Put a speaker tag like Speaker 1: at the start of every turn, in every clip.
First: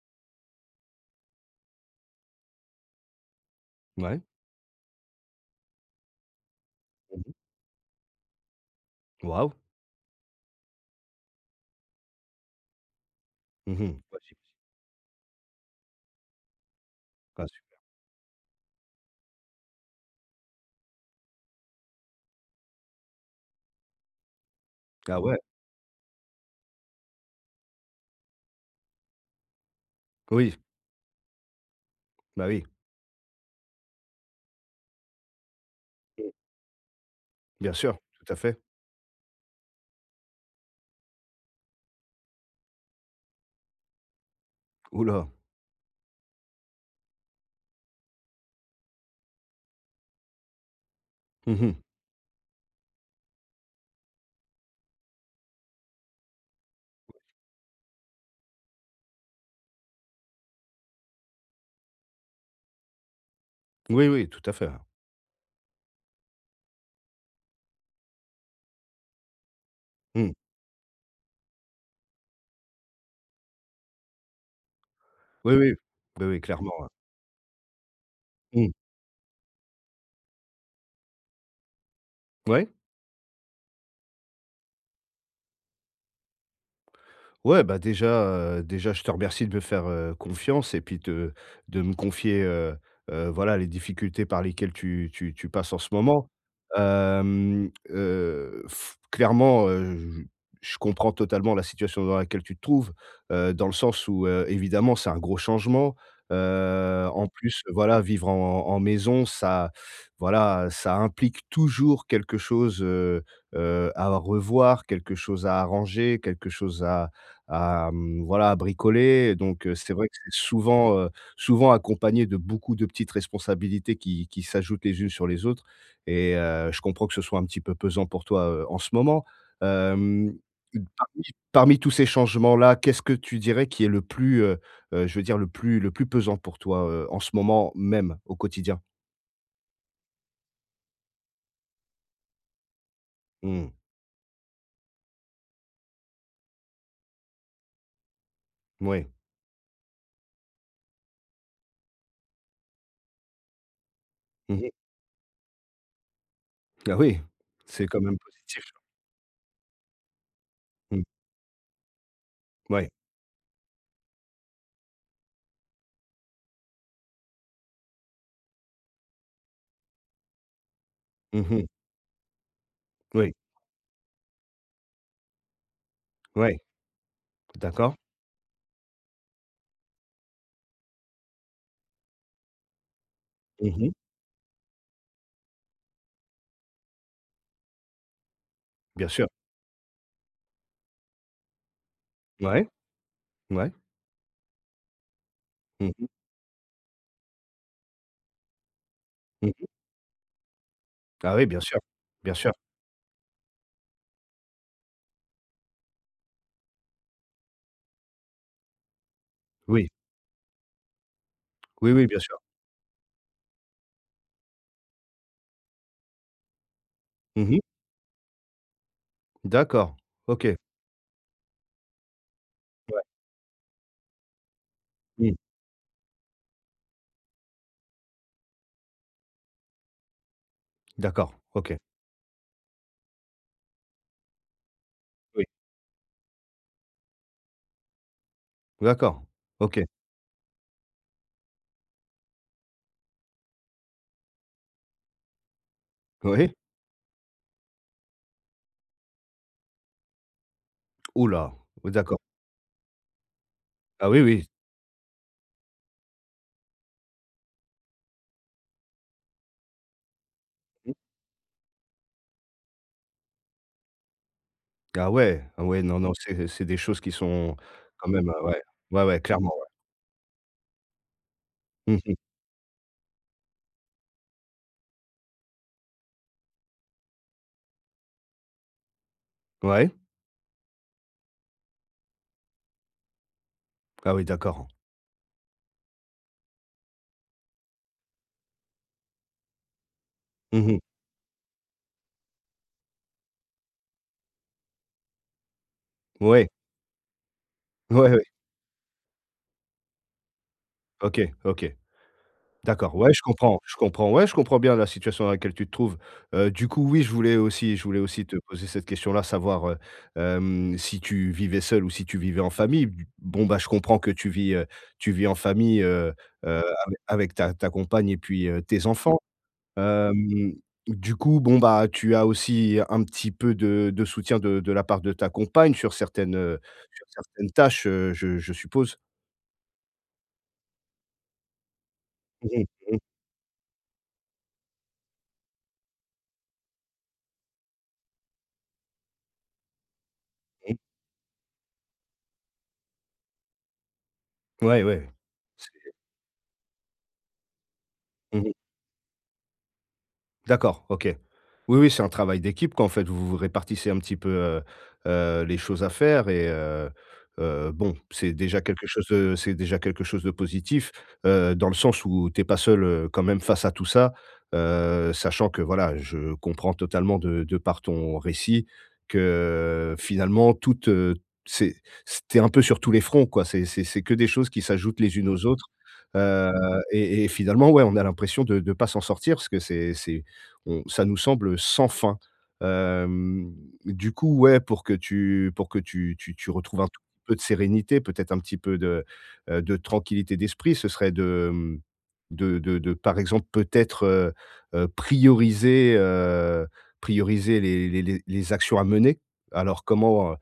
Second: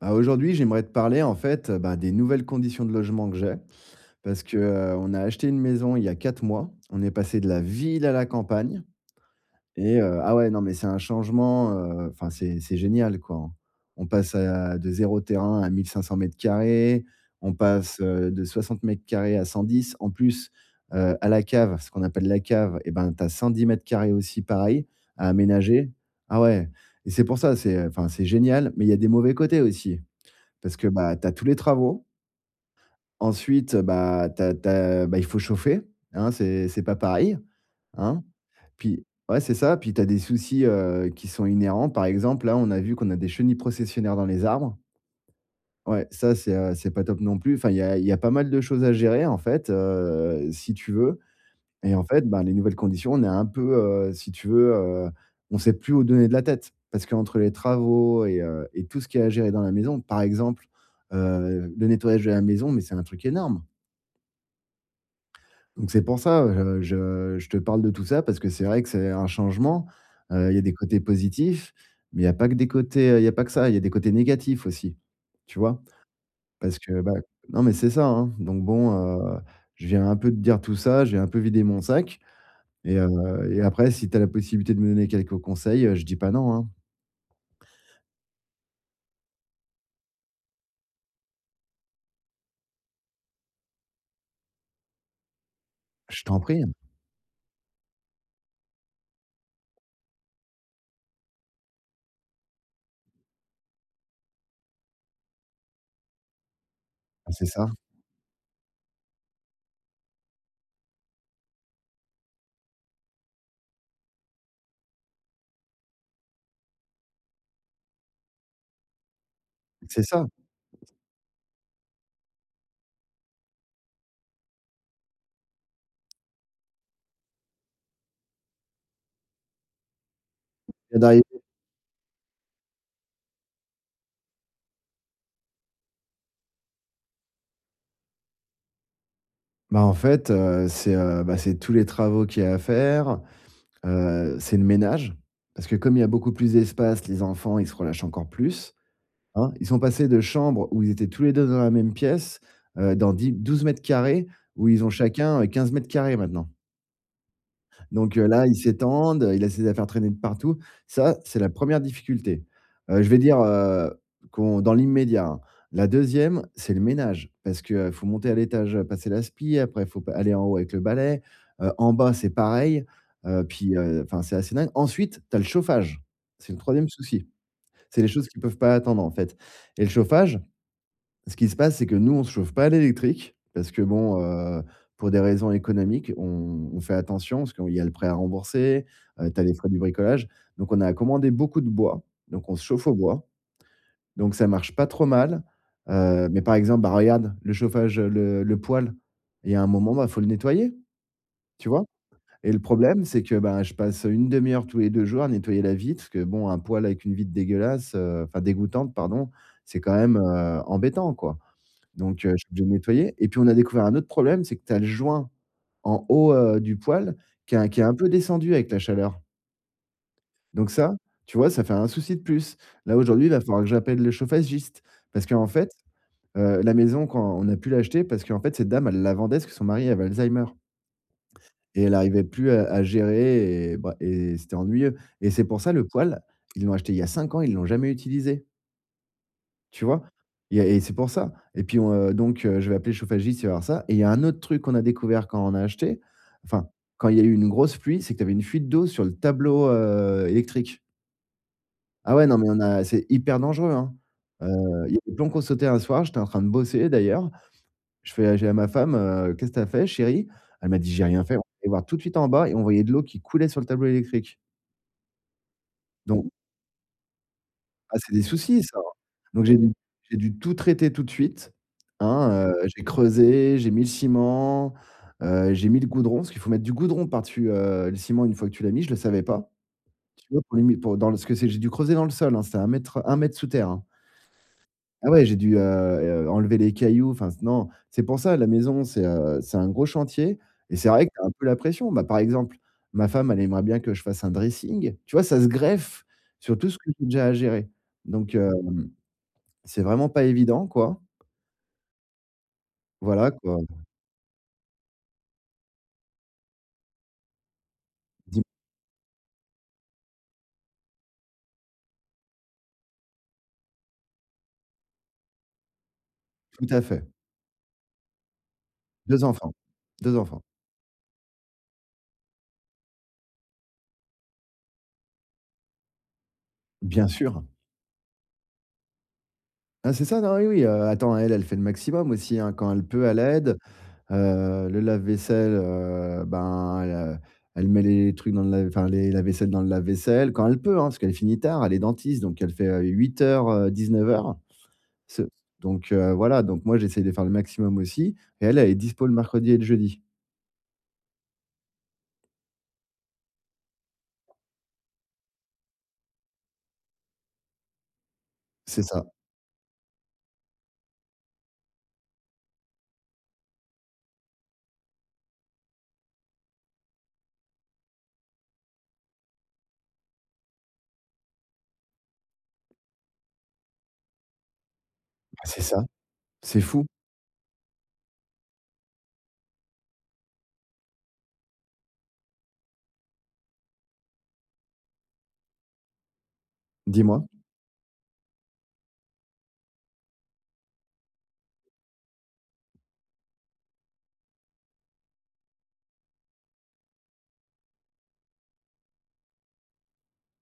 Speaker 1: Bah, aujourd'hui, j'aimerais te parler en fait, bah, des nouvelles conditions de logement que j'ai.
Speaker 2: Ouais.
Speaker 1: Parce que, on a acheté une maison il y a 4 mois. On est
Speaker 2: Mmh.
Speaker 1: passé de la ville à la campagne
Speaker 2: Waouh!
Speaker 1: et ah ouais, non, mais c'est un changement, enfin, c'est génial, quoi, hein.
Speaker 2: Mmh.
Speaker 1: On
Speaker 2: Ouais,
Speaker 1: passe
Speaker 2: j'im
Speaker 1: à de zéro terrain à 1 500 m².
Speaker 2: Ah
Speaker 1: On
Speaker 2: su
Speaker 1: passe, de 60 m² à 110. En plus, à la cave, ce qu'on appelle la cave et ben, t'as 110 m² aussi pareil,
Speaker 2: ah
Speaker 1: à
Speaker 2: ouais?
Speaker 1: aménager. Ah ouais, et c'est pour ça, c'est, enfin, c'est génial, mais il y a des mauvais côtés aussi.
Speaker 2: Oui,
Speaker 1: Parce que, bah, tu as tous les travaux.
Speaker 2: bah oui.
Speaker 1: Ensuite, bah, t'as bah, il faut chauffer,
Speaker 2: Mmh.
Speaker 1: hein, c'est pas pareil,
Speaker 2: Bien sûr,
Speaker 1: hein.
Speaker 2: tout à fait.
Speaker 1: Puis ouais, c'est ça, puis tu as des soucis, qui sont inhérents. Par exemple, là, on a vu qu'on a des chenilles processionnaires dans les arbres.
Speaker 2: Ouh là!
Speaker 1: Ouais, ça, c'est pas top non plus. Enfin, il y a pas mal de choses à gérer, en fait, si tu veux.
Speaker 2: Mmh.
Speaker 1: Et en fait, ben, les nouvelles conditions, on est un peu, si tu veux, on sait plus où donner de la tête. Parce qu'entre les travaux et tout ce qu'il y a à gérer dans la maison, par exemple, le nettoyage de la maison, mais c'est un truc énorme.
Speaker 2: Oui, oui, tout à fait.
Speaker 1: Donc c'est pour ça, je te parle de tout ça parce que c'est vrai que c'est un changement.
Speaker 2: Mmh.
Speaker 1: Il y a des côtés positifs, mais il y a pas que des côtés, il y a pas que ça, il y a des côtés négatifs aussi,
Speaker 2: Oui,
Speaker 1: tu
Speaker 2: oui.
Speaker 1: vois?
Speaker 2: Oui, oui, clairement,
Speaker 1: Parce
Speaker 2: hein.
Speaker 1: que, bah, non, mais c'est ça, hein. Donc
Speaker 2: Mmh.
Speaker 1: bon, je viens un peu de dire tout ça, j'ai un peu vidé mon sac
Speaker 2: Ouais?
Speaker 1: et après, si tu as la possibilité de me donner quelques conseils, je dis pas non, hein.
Speaker 2: Ouais, bah, déjà, déjà je te remercie de me faire, confiance et puis de me confier, voilà, les difficultés par lesquelles tu passes en ce
Speaker 1: Je
Speaker 2: moment.
Speaker 1: t'en prie, hein.
Speaker 2: Hem, f clairement, je comprends totalement la situation dans laquelle tu te trouves, dans le sens où, évidemment, c'est un gros changement. En
Speaker 1: Ah, c'est
Speaker 2: plus,
Speaker 1: ça,
Speaker 2: voilà, vivre en maison, ça, voilà, ça implique toujours quelque chose, à revoir, quelque chose à arranger, quelque chose à, voilà, à bricoler. Donc, c'est
Speaker 1: c'est
Speaker 2: vrai que
Speaker 1: ça.
Speaker 2: c'est souvent accompagné de beaucoup de petites responsabilités qui s'ajoutent les unes sur les autres et je comprends que ce soit un petit peu pesant pour toi, en ce moment. Hem,
Speaker 1: Et
Speaker 2: parmi
Speaker 1: d'arriver,
Speaker 2: parmi tous ces changements-là, qu'est-ce que tu dirais qui est le plus, je veux dire le plus pesant pour toi, en ce moment même, au quotidien?
Speaker 1: bah, en fait, c'est, bah, c'est tous les travaux qu'il y a à faire,
Speaker 2: Mmh,
Speaker 1: c'est le ménage. Parce que comme il y a beaucoup plus d'espace, les enfants, ils se relâchent encore plus,
Speaker 2: oui.
Speaker 1: hein. Ils sont passés de chambres où ils étaient tous les 2 dans la même pièce, dans 10 12 mètres carrés, où
Speaker 2: Mmh.
Speaker 1: ils ont chacun, 15 mètres carrés maintenant.
Speaker 2: Ah oui, c'est quand
Speaker 1: Donc
Speaker 2: même
Speaker 1: là, il
Speaker 2: positif.
Speaker 1: s'étendent, il a ses affaires traîner de partout.
Speaker 2: Mmh,
Speaker 1: Ça, c'est la première difficulté.
Speaker 2: ouais.
Speaker 1: Je vais dire, qu'on dans l'immédiat, hein. La deuxième, c'est le ménage parce que, faut monter à l'étage, passer l'aspi, après il faut p aller en haut avec le balai,
Speaker 2: Mmh mh.
Speaker 1: en bas, c'est pareil,
Speaker 2: Oui,
Speaker 1: puis, enfin, c'est assez dingue. Ensuite, tu as le chauffage. C'est
Speaker 2: ouais.
Speaker 1: le troisième souci.
Speaker 2: D'accord.
Speaker 1: C'est les choses qui peuvent pas attendre, en fait, et le chauffage, ce qui se passe, c'est que nous, on se chauffe pas à l'électrique parce que
Speaker 2: Mmh.
Speaker 1: bon, pour des raisons économiques, on fait attention parce qu'il y a le prêt à rembourser,
Speaker 2: Bien sûr.
Speaker 1: tu as les frais du bricolage. Donc on a commandé beaucoup de bois, donc on se
Speaker 2: Ouais.
Speaker 1: chauffe au bois,
Speaker 2: Ouais.
Speaker 1: donc ça marche pas trop mal.
Speaker 2: Mmh
Speaker 1: Mais par exemple, bah, regarde le chauffage, le poêle,
Speaker 2: mh,
Speaker 1: il y a
Speaker 2: mmh.
Speaker 1: un moment, bah, faut le nettoyer,
Speaker 2: Ah oui, bien
Speaker 1: tu
Speaker 2: sûr,
Speaker 1: vois?
Speaker 2: bien
Speaker 1: Et
Speaker 2: sûr.
Speaker 1: le problème, c'est que, bah, je passe, 1/2 heure tous les 2 jours à nettoyer la vitre parce que bon, un poêle avec une vitre dégueulasse, enfin dégoûtante, pardon, c'est
Speaker 2: Oui,
Speaker 1: quand même, embêtant, quoi.
Speaker 2: oui, oui, bien
Speaker 1: Donc,
Speaker 2: sûr.
Speaker 1: je suis obligé de nettoyer et puis on a découvert un autre problème, c'est que tu as le joint en haut, du poêle
Speaker 2: Mmh mh.
Speaker 1: qui est un peu descendu avec la chaleur.
Speaker 2: D'accord, OK.
Speaker 1: Donc ça, tu vois, ça fait un souci de plus. Là,
Speaker 2: Ouais.
Speaker 1: aujourd'hui, il va falloir que j'appelle le chauffagiste parce
Speaker 2: Mmh.
Speaker 1: qu'en fait, la maison quand on a pu l'acheter parce qu'en fait, cette dame, elle la vendait parce que son mari avait Alzheimer
Speaker 2: D'accord. OK.
Speaker 1: et elle arrivait plus à gérer et bah c'était ennuyeux et
Speaker 2: Oui.
Speaker 1: c'est pour ça le poêle, ils l'ont acheté il y a 5 ans, ils l'ont jamais utilisé.
Speaker 2: D'accord. OK.
Speaker 1: Tu vois? Il y a Et c'est pour ça et puis on, donc je vais appeler le chauffagiste, il va voir ça et il y a un autre truc qu'on a découvert quand on a acheté,
Speaker 2: Oui.
Speaker 1: enfin, quand il y a eu une grosse pluie, c'est que tu avais une fuite d'eau sur le tableau, électrique.
Speaker 2: Ouh là! Oui,
Speaker 1: Ah
Speaker 2: d'accord.
Speaker 1: ouais, non, mais on a c'est hyper dangereux, hein.
Speaker 2: Ah oui, oui.
Speaker 1: Heu, il y a des plombs qui ont sauté un soir, j'étais en train de bosser d'ailleurs, je fais j'ai à ma femme, «Qu'est-ce que t'as fait chérie?» Elle m'a dit: «J'ai rien fait». On est allé voir tout de suite en bas et on voyait de l'eau qui coulait sur le tableau électrique.
Speaker 2: Ah ouais, ah ouais, non, non,
Speaker 1: Donc,
Speaker 2: c'est des choses qui sont
Speaker 1: ah,
Speaker 2: quand
Speaker 1: c'est des
Speaker 2: même, ouais.
Speaker 1: soucis, ça, hein.
Speaker 2: Ouais, ouais,
Speaker 1: Donc
Speaker 2: clairement,
Speaker 1: j'ai dû tout traiter tout de suite,
Speaker 2: ouais. Mmh mh.
Speaker 1: hein, j'ai creusé, j'ai mis le ciment, j'ai mis le goudron, parce qu'il faut mettre du goudron par-dessus, le ciment une fois que tu l'as mis, je le savais pas.
Speaker 2: Ouais.
Speaker 1: Tu vois? Pour lui mi pour dans le ce que c'est j'ai dû creuser dans le sol, hein, c'était 1 m, 1 m sous terre, hein.
Speaker 2: Ah oui, d'accord.
Speaker 1: Ah ouais, j'ai dû, enlever les cailloux, enfin non, c'est pour ça la maison c'est un gros chantier
Speaker 2: Mmh
Speaker 1: et
Speaker 2: mh.
Speaker 1: c'est vrai que tu un peu la pression. Bah, par exemple, ma femme elle aimerait bien que je fasse un dressing, tu vois? Ça se greffe
Speaker 2: Ouais.
Speaker 1: sur tout ce que j'ai déjà à gérer.
Speaker 2: Ouais, ouais.
Speaker 1: Donc c'est vraiment pas évident, quoi.
Speaker 2: OK, OK. D'accord, ouais,
Speaker 1: Voilà, quoi.
Speaker 2: je comprends, ouais, je comprends bien la situation dans laquelle tu te trouves. Du coup, oui, je voulais aussi te
Speaker 1: Dis,
Speaker 2: poser cette question-là, savoir, si tu vivais seul ou si tu vivais en famille. B Bon, bah, je comprends que tu vis en famille,
Speaker 1: tout à fait.
Speaker 2: avec ta compagne et puis, tes enfants.
Speaker 1: 2 enfants, deux enfants.
Speaker 2: Hem, du coup, bon, bah, tu as aussi un petit peu de soutien de la part de ta compagne sur certaines, heu, sur
Speaker 1: Bien sûr.
Speaker 2: certaines tâches, je suppose?
Speaker 1: Ah, c'est ça, non, oui, oui, attends, elle fait le maximum aussi, hein.
Speaker 2: Mmh
Speaker 1: Quand elle
Speaker 2: mh.
Speaker 1: peut, elle aide. Le lave-vaisselle, ben, elle met les trucs dans le lave enfin, les la vaisselle dans le lave-vaisselle quand elle peut,
Speaker 2: Mmh.
Speaker 1: hein, parce qu'elle finit tard, elle est dentiste, donc elle fait, 8 h, 19 h.
Speaker 2: Ouais, ouais. C'est
Speaker 1: Donc voilà, donc moi, j'essaye de faire le maximum aussi et
Speaker 2: mmh.
Speaker 1: elle, elle est dispo le mercredi et le jeudi.
Speaker 2: D'accord, OK. Oui, oui, c'est un travail d'équipe qu'en fait, vous vous répartissez un petit peu, les choses à faire et bon, c'est déjà
Speaker 1: C'est
Speaker 2: quelque
Speaker 1: ça,
Speaker 2: chose
Speaker 1: bah,
Speaker 2: de c'est déjà quelque chose de positif, dans le sens où t'es pas seul, quand même face à tout ça, sachant que voilà, je comprends totalement de par ton récit que finalement toute, c'est c un peu sur tous les fronts quoi. C'est que des choses qui s'ajoutent les unes aux
Speaker 1: c'est
Speaker 2: autres,
Speaker 1: ça.
Speaker 2: heu
Speaker 1: C'est fou.
Speaker 2: et finalement, ouais, on a l'impression de pas s'en sortir parce que c'est on ça nous semble sans fin. Hem, du coup, ouais, pour que tu retrouves un tout petit
Speaker 1: Dis-moi?
Speaker 2: peu de sérénité, peut-être un petit peu de tranquillité d'esprit, ce serait de, mmh, de par exemple, peut-être, heu, prioriser, heu, prioriser les actions à mener. Alors comment,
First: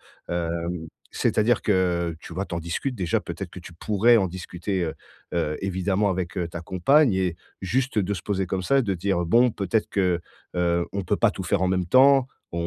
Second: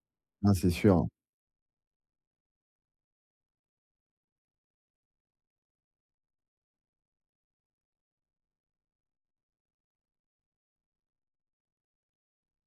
Speaker 1: Ah, c'est
Speaker 2: hem,
Speaker 1: sûr.
Speaker 2: c'est-à-dire que, tu vois, t'en discutes déjà, peut-être que tu pourrais en discuter, évidemment avec, ta compagne et juste de se poser comme ça, de dire: «Bon, peut-être que, on peut pas tout faire en même temps, on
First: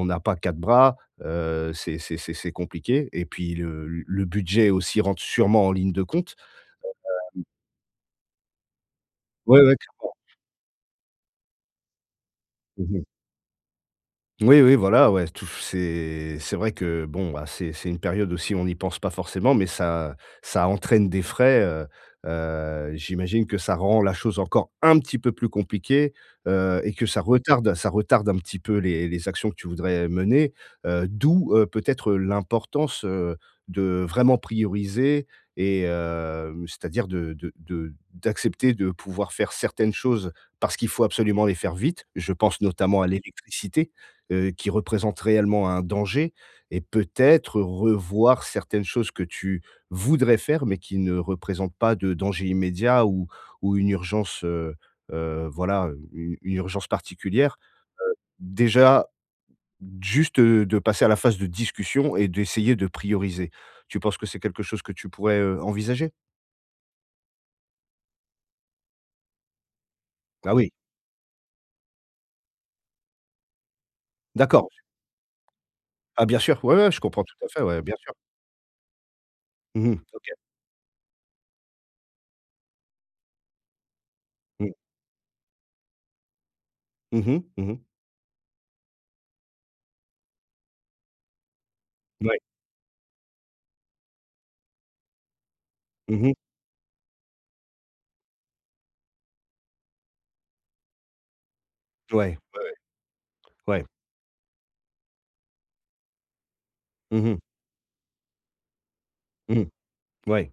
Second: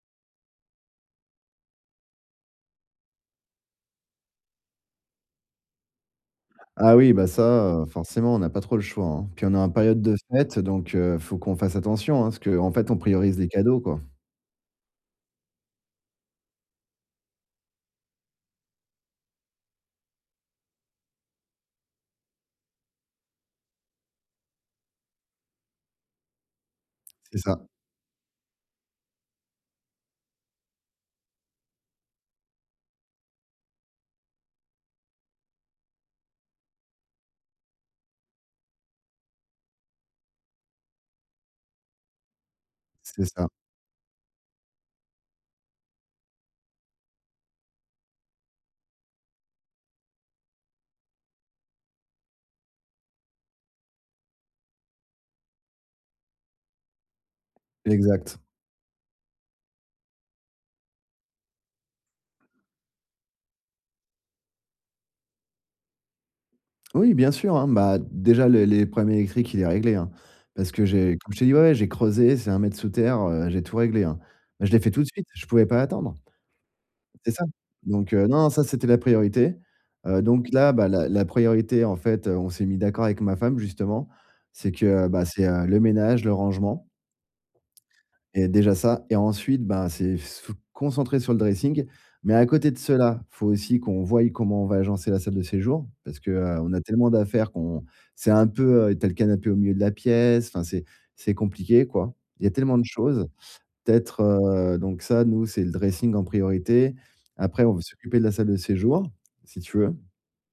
Speaker 2: on n'a pas 4 bras, c'est compliqué» et puis le budget aussi rentre sûrement en ligne de compte.
Speaker 1: Ah oui, bah ça, forcément, on n'a pas trop le choix, hein. Puis on est
Speaker 2: Ouais,
Speaker 1: en
Speaker 2: ouais,
Speaker 1: période
Speaker 2: clairement.
Speaker 1: de fête, donc faut qu'on fasse attention, hein, parce que en fait, on
Speaker 2: Mmh.
Speaker 1: priorise les cadeaux, quoi.
Speaker 2: Oui, oui, voilà, ouais, tout c'est vrai que bon, bah, c'est une période aussi, on n'y pense pas forcément, mais ça entraîne des frais, j'imagine que ça rend la chose encore un petit peu plus compliquée, et que ça
Speaker 1: C'est ça,
Speaker 2: retarde ça retarde un petit peu les actions que tu voudrais mener, d'où, peut-être, l'importance, de vraiment prioriser et c'est-à-dire de d'accepter de pouvoir faire certaines choses parce qu'il faut absolument les faire vite. Je pense notamment à
Speaker 1: c'est ça,
Speaker 2: l'électricité qui représentent réellement un danger et peut-être revoir certaines choses que tu voudrais faire, mais qui ne représentent pas de danger immédiat ou une urgence, voilà, u une urgence particulière.
Speaker 1: exact.
Speaker 2: Déjà, juste, de passer à la phase de discussion et d'essayer de prioriser. Tu penses que c'est quelque chose que tu pourrais, envisager?
Speaker 1: Oui, bien sûr, hein, bah, déjà le les problèmes électriques, il est réglé, hein,
Speaker 2: Ah oui,
Speaker 1: parce que j'ai comme je t'ai dit, ouais, ouais, j'ai creusé, c'est 1 m sous terre, j'ai tout réglé, hein. Bah,
Speaker 2: d'accord.
Speaker 1: je l'ai fait tout de suite, je pouvais pas attendre,
Speaker 2: Ah bien sûr, ouais, ouais, je comprends
Speaker 1: c'est
Speaker 2: tout
Speaker 1: ça.
Speaker 2: à fait, ouais, bien sûr.
Speaker 1: Donc non, non, ça, c'était la priorité.
Speaker 2: Mmh. OK.
Speaker 1: Donc là, bah, la priorité, en fait, on s'est mis d'accord avec ma femme, justement,
Speaker 2: Mmh.
Speaker 1: c'est que, bah, c'est, le ménage, le rangement.
Speaker 2: Mmh mh. Mmh.
Speaker 1: Et déjà ça et ensuite, ben, c'est se concentrer sur le dressing, mais
Speaker 2: Ouais.
Speaker 1: à côté de cela, faut aussi qu'on voie comment on va agencer la salle de séjour parce que,
Speaker 2: Mmh.
Speaker 1: on a tellement d'affaires qu'on c'est un peu, tu as le canapé au milieu de la pièce, enfin, c'est compliqué, quoi.
Speaker 2: Ouais.
Speaker 1: Il y a
Speaker 2: Ouais, ouais.
Speaker 1: tellement de choses.
Speaker 2: Ouais.
Speaker 1: Peut-être, donc ça, nous, c'est le dressing en priorité.
Speaker 2: Mmh.
Speaker 1: Après, on veut s'occuper de la salle de séjour, si
Speaker 2: Mmh.
Speaker 1: tu veux.
Speaker 2: Ouais.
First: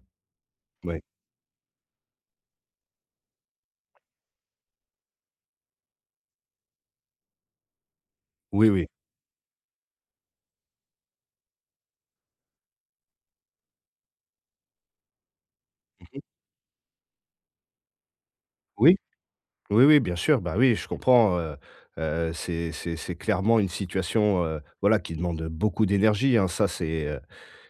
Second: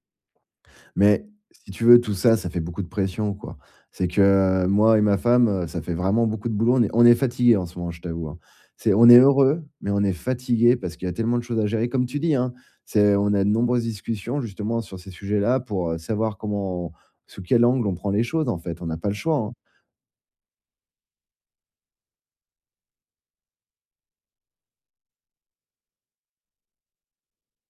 Speaker 2: Ouais.
Speaker 1: Mais si tu veux, tout ça, ça fait beaucoup de pression, quoi. C'est que moi et ma femme, ça fait vraiment beaucoup de boulot. On est fatigués en ce moment, je t'avoue, hein.
Speaker 2: Oui, oui.
Speaker 1: C'est on est heureux, mais on est fatigués parce qu'il y a tellement de choses à gérer. Comme tu dis, hein, c'est on a de nombreuses discussions justement sur ces sujets-là pour,
Speaker 2: Mmh.
Speaker 1: savoir comment sous quel angle on prend les choses, en fait. On
Speaker 2: Oui,
Speaker 1: n'a pas le choix, hein.
Speaker 2: oui, oui, bien sûr, bah, oui, je comprends, c'est clairement une situation, voilà, qui demande beaucoup d'énergie, hein. Ça, c'est, heu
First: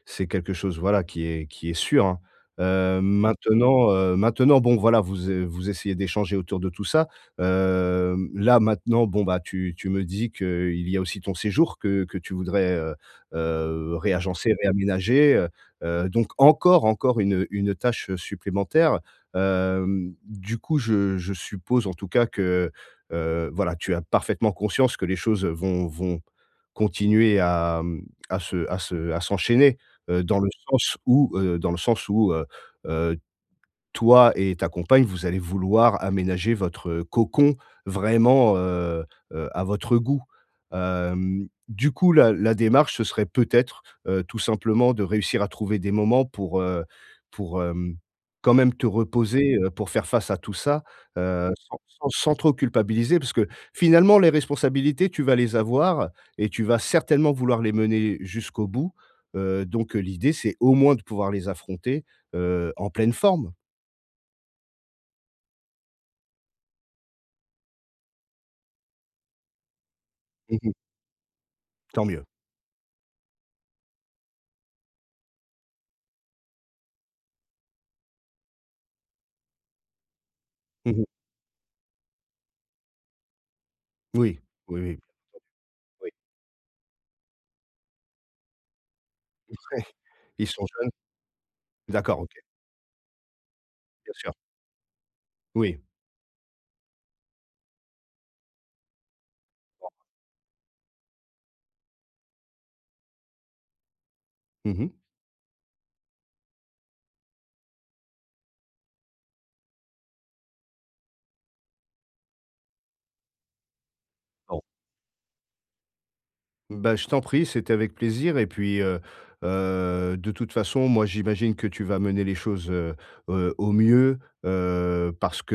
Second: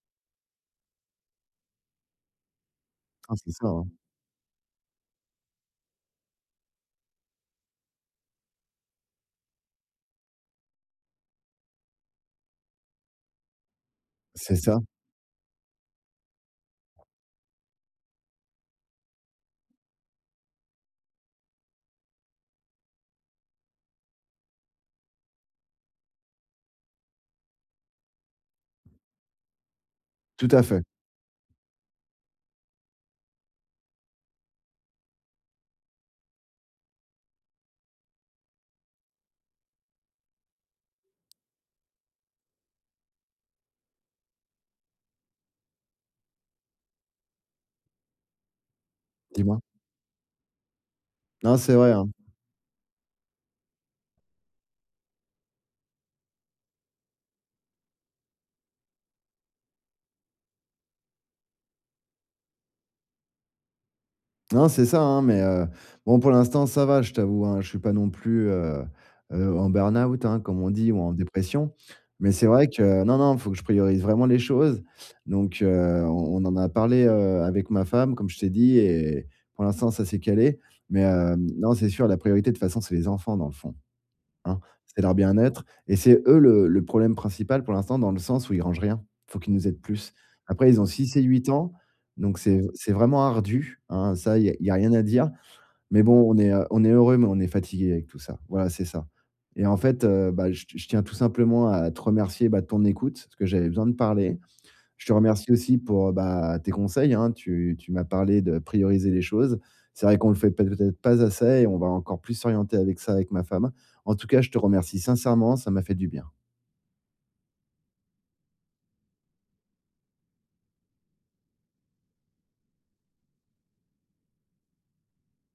Speaker 2: c'est quelque chose, voilà, qui est sûr, hein.
Speaker 1: Ah, c'est ça, hein.
Speaker 2: Maintenant, bon, voilà, vous essayez d'échanger autour de tout ça. Là, maintenant, bon, bah, tu me dis que il y a aussi ton séjour que tu voudrais, réagencer,
Speaker 1: C'est ça.
Speaker 2: réaménager, donc encore une tâche, supplémentaire. Du coup, je suppose, en tout cas, que, voilà, tu as parfaitement conscience que les choses, vont continuer à, mmh, à se à se à s'enchaîner dans le
Speaker 1: Tout à fait.
Speaker 2: sens où, dans le sens où, heu, toi et ta compagne, vous allez vouloir aménager votre, cocon vraiment, à votre goût. Du coup, la démarche, ce serait peut-être, tout simplement de réussir à trouver des moments pour quand même te reposer,
Speaker 1: Dis-moi.
Speaker 2: pour faire face à tout ça,
Speaker 1: Non, c'est
Speaker 2: sans
Speaker 1: vrai,
Speaker 2: sans
Speaker 1: hein.
Speaker 2: sans trop culpabiliser parce que finalement les responsabilités, tu vas les avoir et tu vas certainement vouloir les mener jusqu'au bout, donc l'idée, c'est au moins de pouvoir les affronter, en pleine forme.
Speaker 1: Non, c'est ça, hein, mais bon, pour l'instant, ça va, je t'avoue, hein. Je suis pas non plus, en burn-out, hein,
Speaker 2: Mmh
Speaker 1: comme on
Speaker 2: mh.
Speaker 1: dit ou en dépression.
Speaker 2: Tant mieux.
Speaker 1: Mais c'est vrai que non, non, il faut que je priorise vraiment les choses. Donc on en a parlé, avec ma femme, comme je t'ai dit et pour l'instant, ça s'est calé.
Speaker 2: Mmh
Speaker 1: Mais
Speaker 2: mh.
Speaker 1: non, c'est sûr, la priorité, de toute façon, c'est les enfants, dans le fond.
Speaker 2: Oui,
Speaker 1: Hein,
Speaker 2: oui, oui,
Speaker 1: c'est leur bien-être et
Speaker 2: oui.
Speaker 1: c'est eux le problème principal pour l'instant dans le sens où ils rangent rien. Faut qu'ils nous aident plus.
Speaker 2: Ils sont
Speaker 1: Après ils ont
Speaker 2: jeunes?
Speaker 1: 6 et 8 ans,
Speaker 2: D'accord, OK,
Speaker 1: donc c'est vraiment ardu,
Speaker 2: bien
Speaker 1: hein,
Speaker 2: sûr.
Speaker 1: ça il y a y a rien à dire.
Speaker 2: Oui.
Speaker 1: Mais bon on est heureux, mais on est fatigué avec tout ça. Voilà, c'est ça. Et en fait, bah, je tiens tout simplement à te remercier, bah, de ton écoute, parce que j'avais besoin de parler.
Speaker 2: Mmh mh.
Speaker 1: Je te remercie aussi pour, bah, tes conseils, hein. Tu m'as parlé de prioriser les choses. C'est vrai qu'on le fait peut-être pas assez et on va encore plus s'orienter avec ça avec ma femme. En tout cas, je te
Speaker 2: Bon.
Speaker 1: remercie sincèrement, ça m'a fait du bien.
Speaker 2: Bah, je t'en prie, c'était avec plaisir et puis, de toute façon, moi, j'imagine que tu vas mener les choses, au mieux, parce que,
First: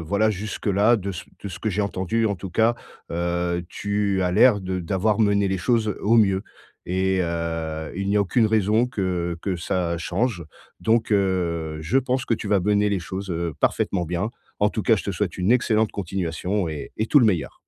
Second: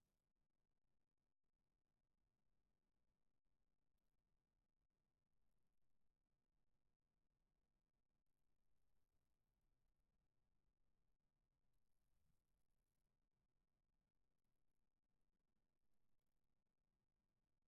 Speaker 2: voilà, jusque-là, de ce que j'ai entendu, en tout cas, tu as l'air de d'avoir mené les choses au mieux et il n'y a aucune raison que ça change donc je pense que tu vas mener les choses, parfaitement bien. En tout cas, je te souhaite une excellente continuation et tout le meilleur.